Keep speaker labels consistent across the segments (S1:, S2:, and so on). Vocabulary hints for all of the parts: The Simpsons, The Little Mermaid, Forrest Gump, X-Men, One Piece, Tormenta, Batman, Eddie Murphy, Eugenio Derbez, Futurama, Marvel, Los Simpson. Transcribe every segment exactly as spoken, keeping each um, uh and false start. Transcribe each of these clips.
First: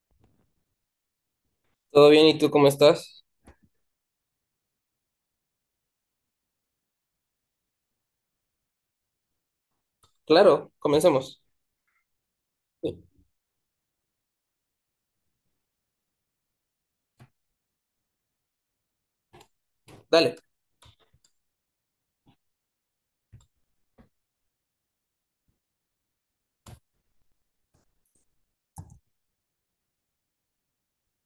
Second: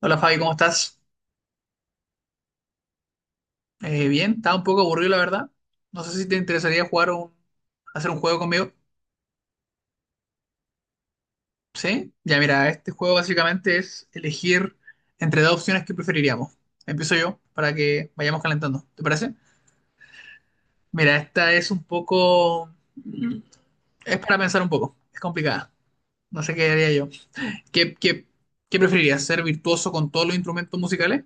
S1: Hola Fabi, ¿cómo estás?
S2: ¿Todo bien? ¿Y tú cómo estás?
S1: Eh, bien, estaba un poco aburrido la verdad. No sé si te interesaría jugar un, hacer un juego conmigo.
S2: Claro, comencemos.
S1: ¿Sí? Ya mira, este
S2: Sí.
S1: juego básicamente es elegir entre dos opciones que preferiríamos. Empiezo yo para que vayamos calentando, ¿te parece?
S2: Dale.
S1: Mira, esta es un poco... Es para pensar un poco, es complicada. No sé qué haría yo. ¿Qué, qué, qué preferirías? ¿Ser virtuoso con todos los instrumentos musicales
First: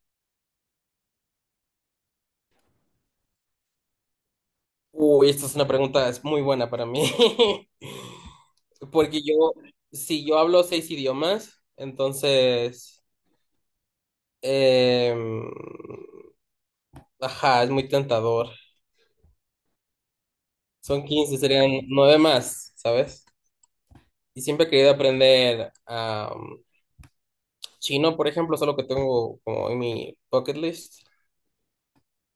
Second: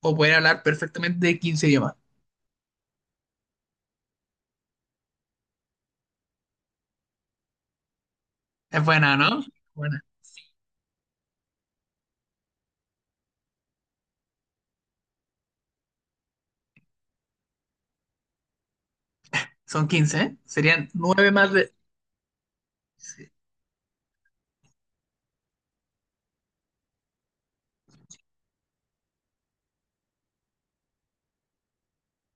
S1: o poder hablar perfectamente de quince idiomas?
S2: Uy, esta es una pregunta es muy buena para mí.
S1: Es buena,
S2: Porque
S1: ¿no?
S2: yo,
S1: Buena.
S2: si yo hablo seis idiomas, entonces, em, ajá, es muy tentador.
S1: Son quince, ¿eh? Serían
S2: Son
S1: nueve
S2: quince
S1: más, de
S2: serían nueve más, ¿sabes?
S1: sí.
S2: Y siempre he querido aprender am, chino, por ejemplo, solo que tengo como en mi bucket list.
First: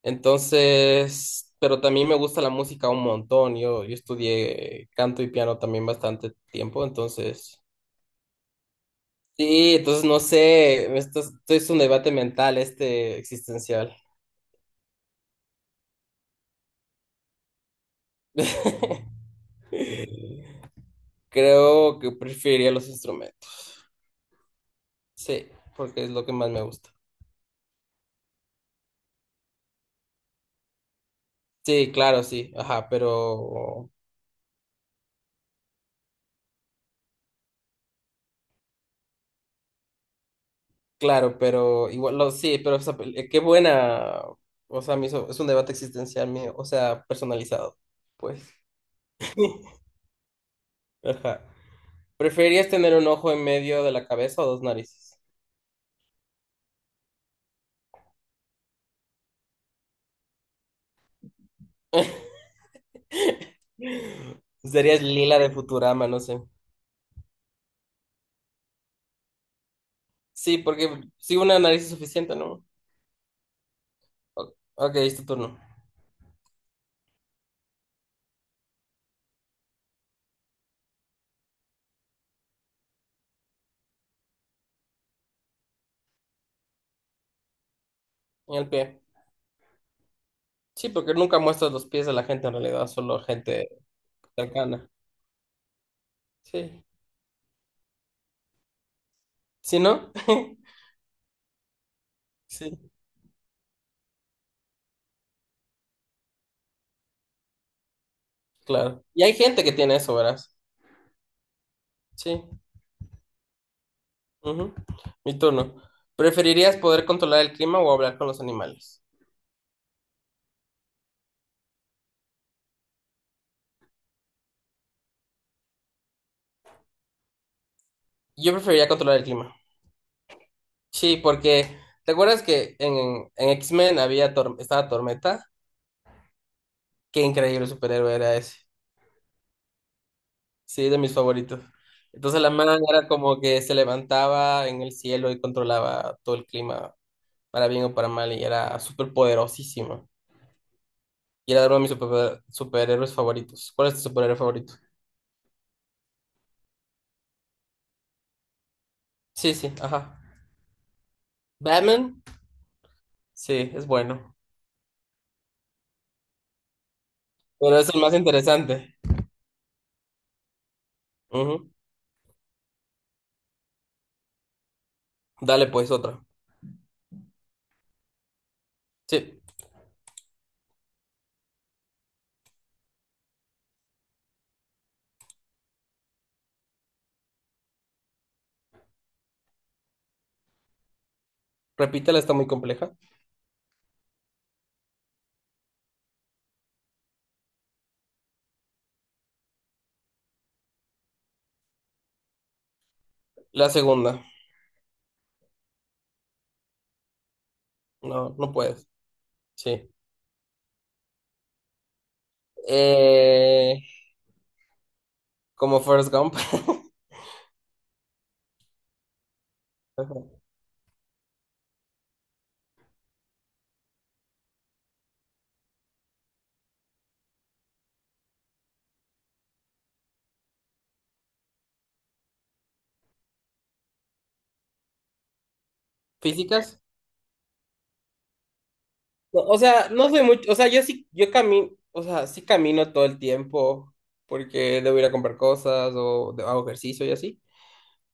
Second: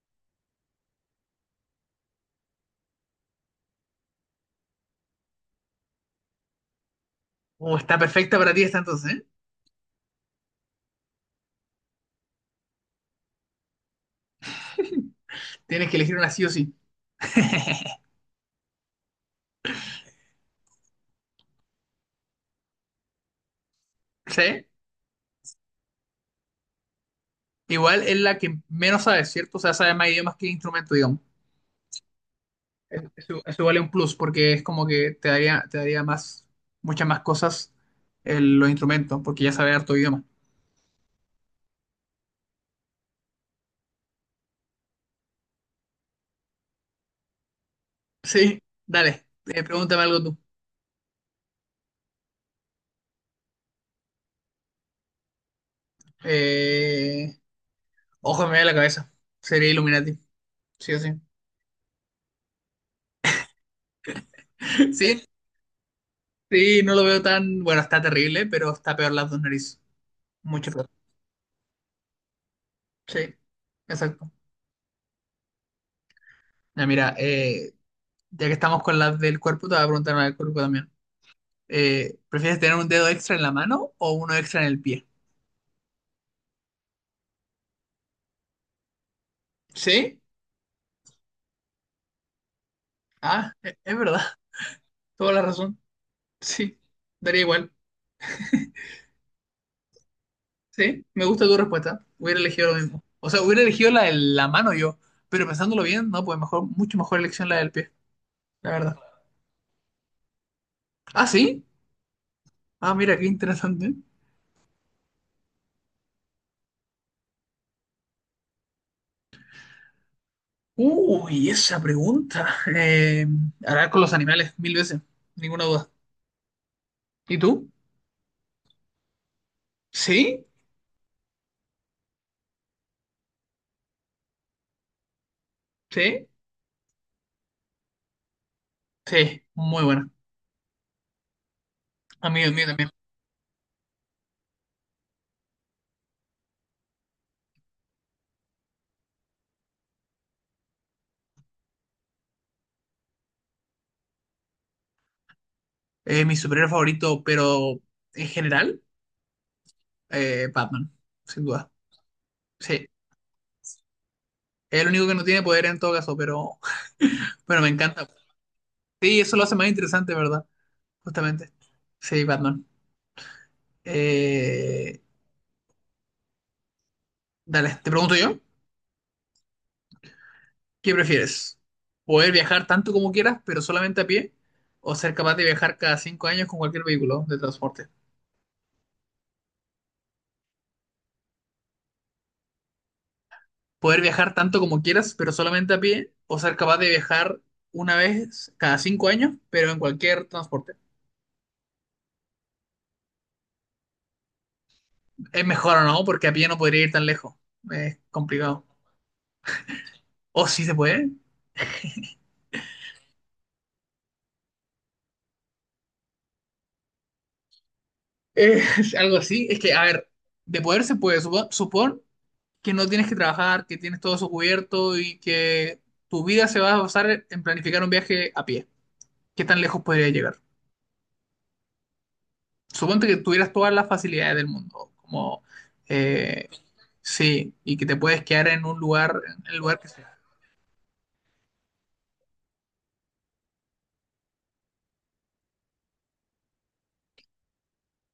S2: Entonces, pero también me gusta la música un montón. Yo, yo estudié canto y piano también bastante tiempo, entonces.
S1: Oh, está perfecta para ti esta entonces, ¿eh?
S2: Sí, entonces no sé, esto es, esto es un debate mental, este existencial.
S1: Tienes que elegir una sí o sí.
S2: Creo que preferiría los instrumentos.
S1: ¿Sí?
S2: Sí, porque es lo que más me gusta.
S1: Igual es la que menos sabes, ¿cierto? O sea, sabes más idiomas que instrumento, digamos.
S2: Sí, claro, sí, ajá,
S1: Eso, eso vale
S2: pero
S1: un plus porque es como que te daría, te daría más, muchas más cosas el- los instrumentos, porque ya sabes harto idioma.
S2: claro, pero igual, lo, sí, pero o sea, eh, qué buena, o sea, me hizo- es un debate existencial mío, o sea, personalizado, pues.
S1: Sí, dale, eh, pregúntame algo tú.
S2: Ajá. ¿Preferirías tener un ojo en medio de la cabeza o dos narices?
S1: Eh, Ojo, me da la cabeza. Sería Illuminati, sí o sí.
S2: Serías
S1: Sí,
S2: Lila de Futurama, no sé.
S1: sí, no lo veo tan. Bueno, está terrible, pero está peor las dos narices.
S2: Sí,
S1: Mucho peor.
S2: porque si una nariz es suficiente, ¿no?
S1: Sí, exacto.
S2: O- Ok, es tu turno.
S1: Ya, mira, eh, ya que estamos con las del cuerpo, te voy a preguntar una del cuerpo también. Eh, ¿prefieres tener un dedo extra en la mano o uno extra en el pie?
S2: Y el pie.
S1: Sí.
S2: Sí, porque nunca muestras los pies de la gente en realidad, solo
S1: Ah,
S2: gente
S1: e- es verdad.
S2: cercana.
S1: Toda la razón. Sí.
S2: Sí.
S1: Daría igual.
S2: ¿Sí, no?
S1: Sí. Me gusta tu respuesta. Hubiera elegido lo
S2: Sí,
S1: mismo. O sea, hubiera elegido la de la mano yo. Pero pensándolo bien, no, pues mejor, mucho mejor elección la del pie. La verdad.
S2: claro. Y hay gente que tiene eso, verás.
S1: Ah, sí.
S2: Sí.
S1: Ah, mira, qué interesante.
S2: Ujú. Mi turno. ¿Preferirías poder controlar el clima o hablar con los animales?
S1: Uy, esa pregunta. Eh, Hablar con los animales mil veces. Ninguna duda. ¿Y tú?
S2: Yo preferiría controlar el clima.
S1: ¿Sí?
S2: Sí, porque ¿te acuerdas que en, en X-Men había Tor- estaba Tormenta?
S1: ¿Sí?
S2: Qué increíble superhéroe era ese.
S1: Sí, muy buena.
S2: Sí, de mis favoritos.
S1: A mí,
S2: Entonces la
S1: a mí
S2: man
S1: también.
S2: era como que se levantaba en el cielo y controlaba todo el clima, para bien o para mal, y era súper poderosísima. Y era uno de mis super- superhéroes favoritos. ¿Cuál es tu superhéroe favorito?
S1: Eh, mi superhéroe favorito, pero en general,
S2: Sí, sí, ajá.
S1: eh, Batman, sin duda.
S2: Batman,
S1: Sí,
S2: sí, es bueno.
S1: es el único que no tiene poder en todo caso, pero bueno, me
S2: Pero es el
S1: encanta.
S2: más interesante.
S1: Sí, eso lo hace más interesante, ¿verdad? Justamente.
S2: Ujú.
S1: Sí, Batman. Eh,
S2: Dale pues otra.
S1: Dale, te pregunto yo,
S2: Sí,
S1: ¿qué prefieres? ¿Poder viajar tanto como quieras, pero solamente a pie? ¿O ser capaz de viajar cada cinco años con cualquier vehículo de transporte?
S2: repítela, está muy compleja.
S1: Poder viajar tanto como quieras, pero solamente a pie, o ser capaz de viajar una vez cada cinco años, pero en cualquier transporte.
S2: La segunda.
S1: Es mejor o no, porque a pie no podría ir tan lejos. Es
S2: No, no
S1: complicado.
S2: puedes. Sí.
S1: O sí se puede.
S2: Eh, como Forrest Gump.
S1: Eh, algo así. Es que, a ver, de poder se puede. Supo- Supón que no tienes que trabajar, que tienes todo eso cubierto y que tu vida se va a basar en planificar un viaje a pie. ¿Qué tan lejos podría llegar? Suponte que tuvieras todas las facilidades del mundo, como eh,
S2: ¿Físicas?
S1: sí, y que te puedes quedar en un lugar,
S2: No,
S1: en el
S2: o
S1: lugar que
S2: sea, no
S1: sea.
S2: soy mucho, o sea, yo sí, yo camino, o sea, sí camino todo el tiempo porque debo ir a comprar cosas o de- hago ejercicio y así,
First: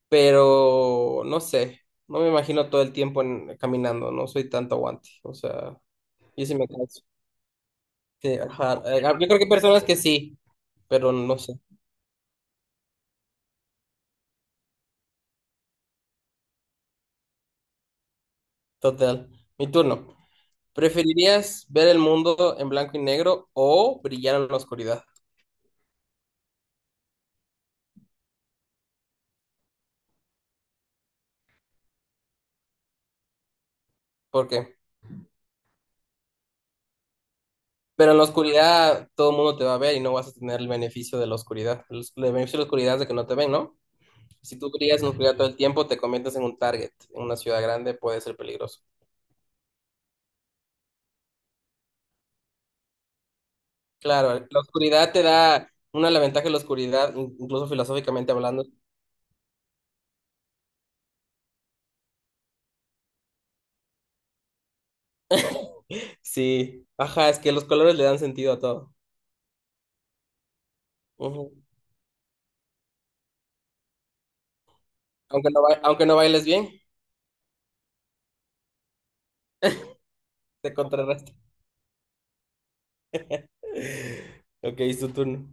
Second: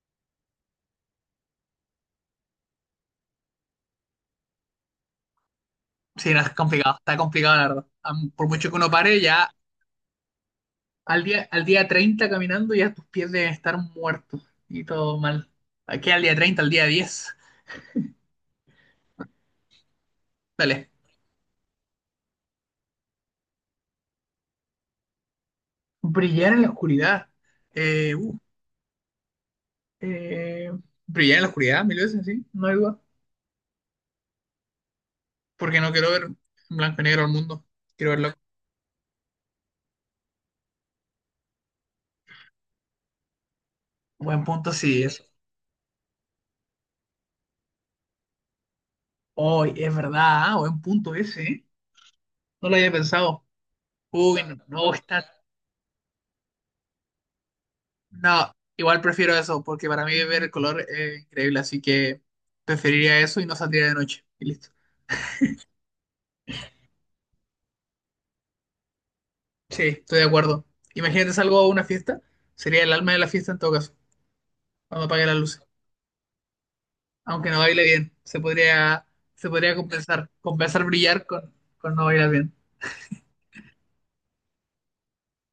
S2: pero no sé, no me imagino todo el tiempo en- caminando, no soy tanto aguante, o sea,
S1: Sí, no,
S2: yo
S1: es
S2: sí me
S1: complicado,
S2: canso.
S1: está complicado, la verdad. Am-
S2: Sí,
S1: Por mucho que
S2: ajá,
S1: uno
S2: eh, ah,
S1: pare,
S2: Yo creo que
S1: ya
S2: hay personas que sí, pero
S1: al
S2: no
S1: día,
S2: sé,
S1: al día treinta caminando, ya tus pies deben estar muertos y todo mal. Aquí al día treinta al día diez.
S2: total. Mi turno.
S1: Dale.
S2: ¿Preferirías ver el mundo en blanco y negro o brillar en la oscuridad?
S1: Brillar en la oscuridad. Eh, uh, eh, Brillar en la oscuridad, mil veces, sí, no hay duda.
S2: ¿Por qué?
S1: Porque no quiero ver en blanco y negro al mundo. Quiero
S2: Pero en la
S1: verlo.
S2: oscuridad todo el mundo te va a ver y no vas a tener el beneficio de la oscuridad. El, el beneficio de la oscuridad es de que no te ven, ¿no?
S1: Buen
S2: Si tú
S1: punto,
S2: brillas
S1: sí,
S2: en la
S1: eso.
S2: oscuridad todo el tiempo, te conviertes en un target. En una ciudad grande puede ser peligroso.
S1: Hoy, es verdad, ah, buen punto ese, ¿eh? No lo había pensado.
S2: Claro,
S1: Uy, no,
S2: la
S1: no,
S2: oscuridad
S1: está.
S2: te da una la ventaja de la oscuridad, in- incluso filosóficamente
S1: No,
S2: hablando.
S1: igual prefiero eso, porque para mí ver el color es increíble, así que preferiría eso y no saldría de noche. Y listo.
S2: Sí, ajá, es que los colores le dan sentido a todo.
S1: Sí, estoy de acuerdo. Imagínate,
S2: Ujú.
S1: salgo a una fiesta, sería el alma de la fiesta en todo caso, cuando apague las
S2: Aunque no,
S1: luces.
S2: ba- aunque no bailes bien,
S1: Aunque no baile bien, se podría, se podría compensar,
S2: te
S1: compensar brillar
S2: contrarresta.
S1: con, con no bailar bien.
S2: Ok, es tu turno.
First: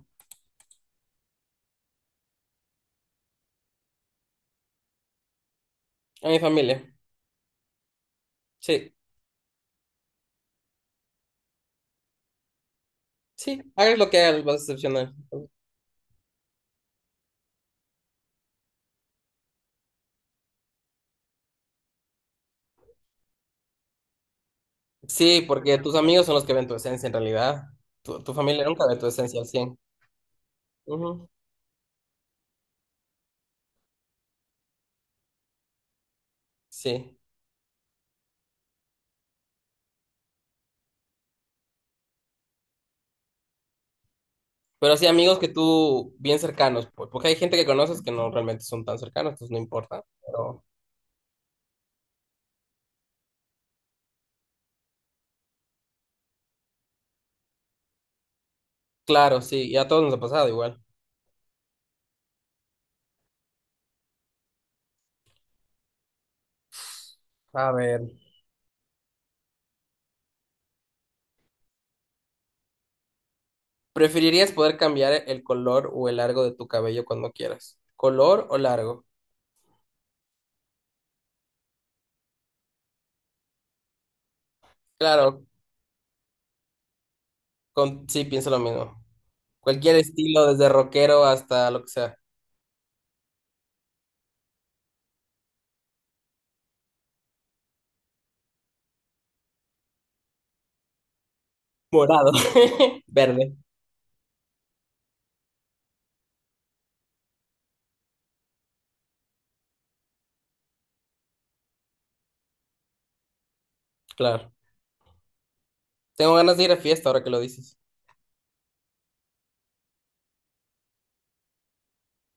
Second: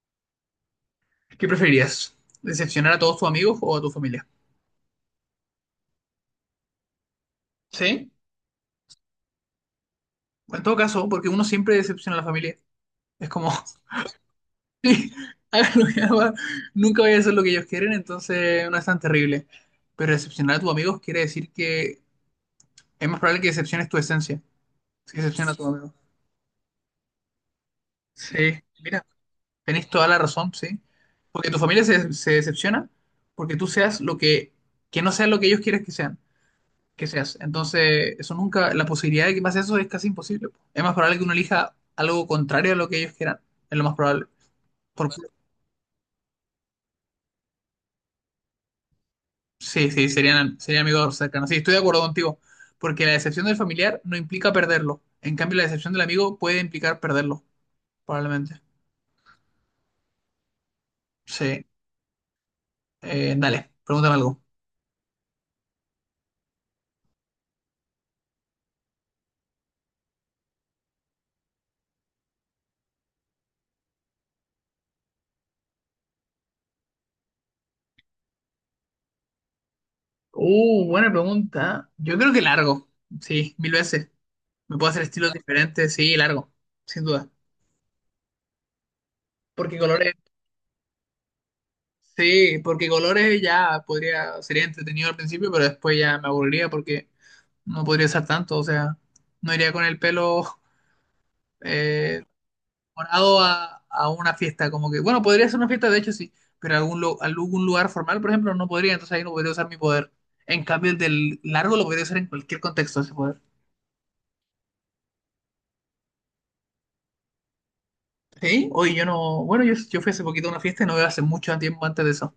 S1: ¿Qué preferirías? ¿Decepcionar a todos tus amigos o a tu familia?
S2: A mi familia.
S1: Sí,
S2: Sí,
S1: en todo caso, porque uno siempre decepciona a la familia. Es como
S2: sí, hagas lo que hagas, vas a
S1: sí,
S2: decepcionar.
S1: hagan lo que hagan, nunca voy a hacer lo que ellos quieren, entonces no es tan terrible. Pero decepcionar a tus amigos quiere decir que es más probable que decepciones tu esencia, si
S2: Sí,
S1: decepciona a tus
S2: porque
S1: amigos.
S2: tus amigos son los que ven tu esencia en realidad. Tu, tu
S1: Sí,
S2: familia nunca ve
S1: mira,
S2: tu esencia al cien.
S1: tenés toda la razón, sí.
S2: Ujú.
S1: Porque tu familia se, se decepciona porque tú seas lo que, que no seas lo que ellos quieren que sean, que
S2: Sí.
S1: seas. Entonces, eso nunca, la posibilidad de que pase eso es casi imposible, po. Es más probable que uno elija algo contrario a lo que ellos quieran, es lo más probable.
S2: Pero sí,
S1: Por,
S2: amigos que tú, bien cercanos, pues, porque hay gente que conoces que no realmente son tan cercanos, entonces no
S1: sí,
S2: importa.
S1: sí, serían,
S2: Pero
S1: serían amigos cercanos. Sí, estoy de acuerdo contigo, porque la decepción del familiar no implica perderlo. En cambio, la decepción del amigo puede implicar perderlo, probablemente.
S2: claro, sí, y a todos nos ha pasado igual.
S1: Sí. Eh, dale, pregúntame algo.
S2: A ver. ¿Preferirías poder cambiar el color o el largo de tu cabello cuando quieras? ¿Color o largo?
S1: Uh, buena pregunta. Yo creo que largo. Sí, mil veces. Me puedo hacer estilos
S2: Claro,
S1: diferentes. Sí, largo, sin duda.
S2: con, sí, pienso lo mismo.
S1: Porque
S2: Cualquier
S1: colores,
S2: estilo, desde rockero hasta lo que sea.
S1: sí, porque colores ya podría, sería entretenido al principio, pero después ya me aburriría porque no podría usar tanto. O sea, no iría con el pelo. eh,
S2: Morado.
S1: Morado
S2: Verde,
S1: a, a una fiesta, como que, bueno, podría ser una fiesta, de hecho sí, pero algún, lu- algún lugar formal, por ejemplo, no podría, entonces ahí no podría usar mi poder. En cambio, el del largo lo podría usar en cualquier contexto ese poder.
S2: claro. Tengo ganas de ir a fiesta ahora que lo dices.
S1: Sí, hoy yo no, bueno, yo, yo fui hace poquito a una fiesta y no veo hace mucho tiempo antes de eso,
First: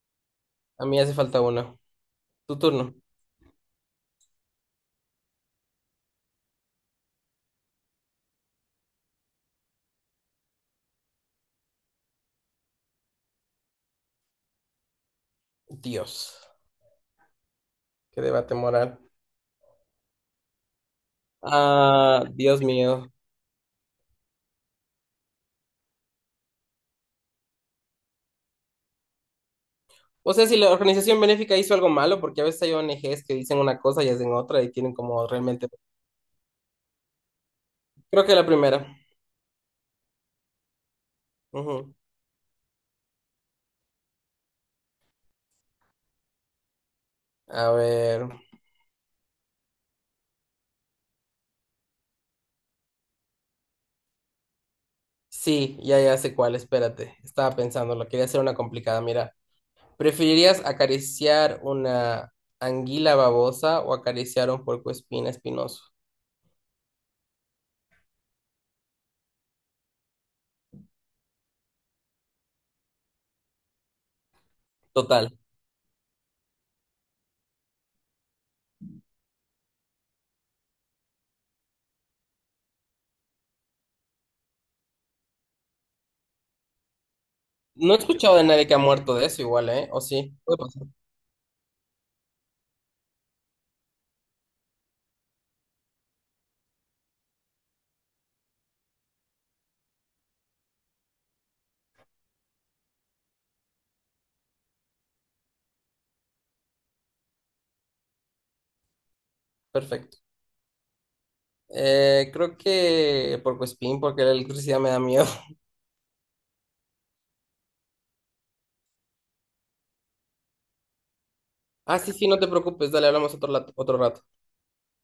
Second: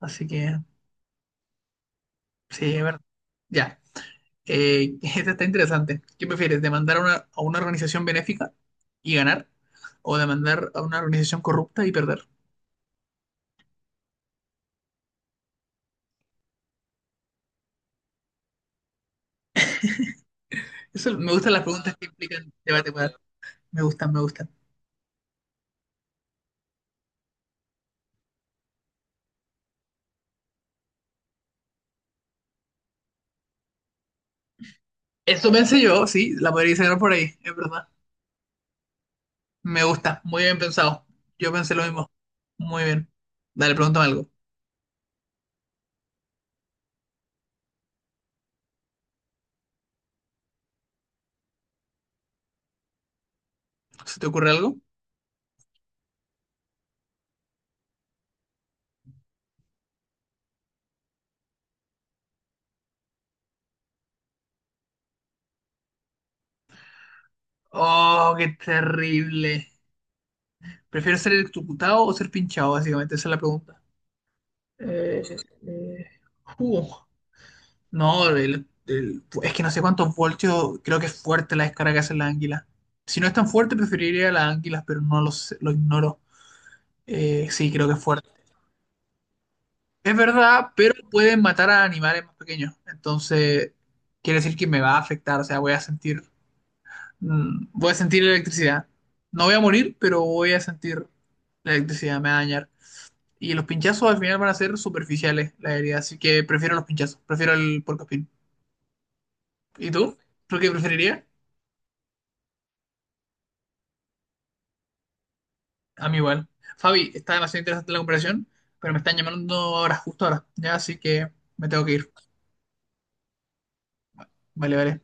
S1: así que
S2: A mí hace falta uno. Tu
S1: sí, es
S2: turno.
S1: verdad. Ya, eh, esta está interesante. ¿Qué prefieres, demandar a una, a una organización benéfica y ganar o demandar a una organización corrupta y perder?
S2: Dios. Qué debate moral.
S1: Eso, me gustan las preguntas que
S2: Ah,
S1: implican
S2: Dios
S1: debate, poder.
S2: mío.
S1: Me gustan, me gustan.
S2: O sea, si la organización benéfica hizo algo malo, porque a veces hay O N Ges que dicen una cosa y hacen otra y tienen como
S1: Eso
S2: realmente...
S1: pensé yo, sí, la podría sacar por ahí, es verdad.
S2: Creo que la primera.
S1: Me gusta, muy bien pensado. Yo pensé lo
S2: Ujú.
S1: mismo. Muy bien. Dale, pregúntame algo.
S2: A ver.
S1: ¿Se te ocurre algo?
S2: Sí, ya, ya sé cuál, espérate. Estaba pensando, lo quería hacer una complicada. Mira, ¿preferirías acariciar una anguila babosa o acariciar un puercoespín espinoso?
S1: Oh, qué terrible. ¿Prefiero ser electrocutado o ser pinchado, básicamente? Esa es la pregunta. Eh,
S2: Total.
S1: eh, uh, no, el- el- es que no sé cuántos voltios, creo que es fuerte la descarga que hacen las anguilas. Si no es tan fuerte, preferiría las anguilas, pero no lo sé, lo ignoro. Eh, sí, creo
S2: No
S1: que
S2: he
S1: es fuerte.
S2: escuchado de nadie que ha muerto de eso igual, ¿eh? ¿O
S1: Es
S2: sí? Puede
S1: verdad,
S2: pasar.
S1: pero pueden matar a animales más pequeños. Entonces, quiere decir que me va a afectar, o sea, voy a sentir, mm, voy a sentir electricidad. No voy a morir, pero voy a sentir la electricidad, me va a dañar. Y los pinchazos al final van a ser superficiales, la herida, así que prefiero los pinchazos, prefiero el porcospín. ¿Y tú?
S2: Perfecto.
S1: ¿Tú qué preferirías?
S2: Eh, creo que por Spin, porque la electricidad me da miedo.
S1: A mí igual. Fabi, está demasiado interesante la comparación, pero me están llamando ahora, justo ahora, ya, así que me tengo que
S2: Ah,
S1: ir.
S2: sí, sí, no te preocupes, dale, hablamos otro, lat- otro rato.
S1: Vale, vale.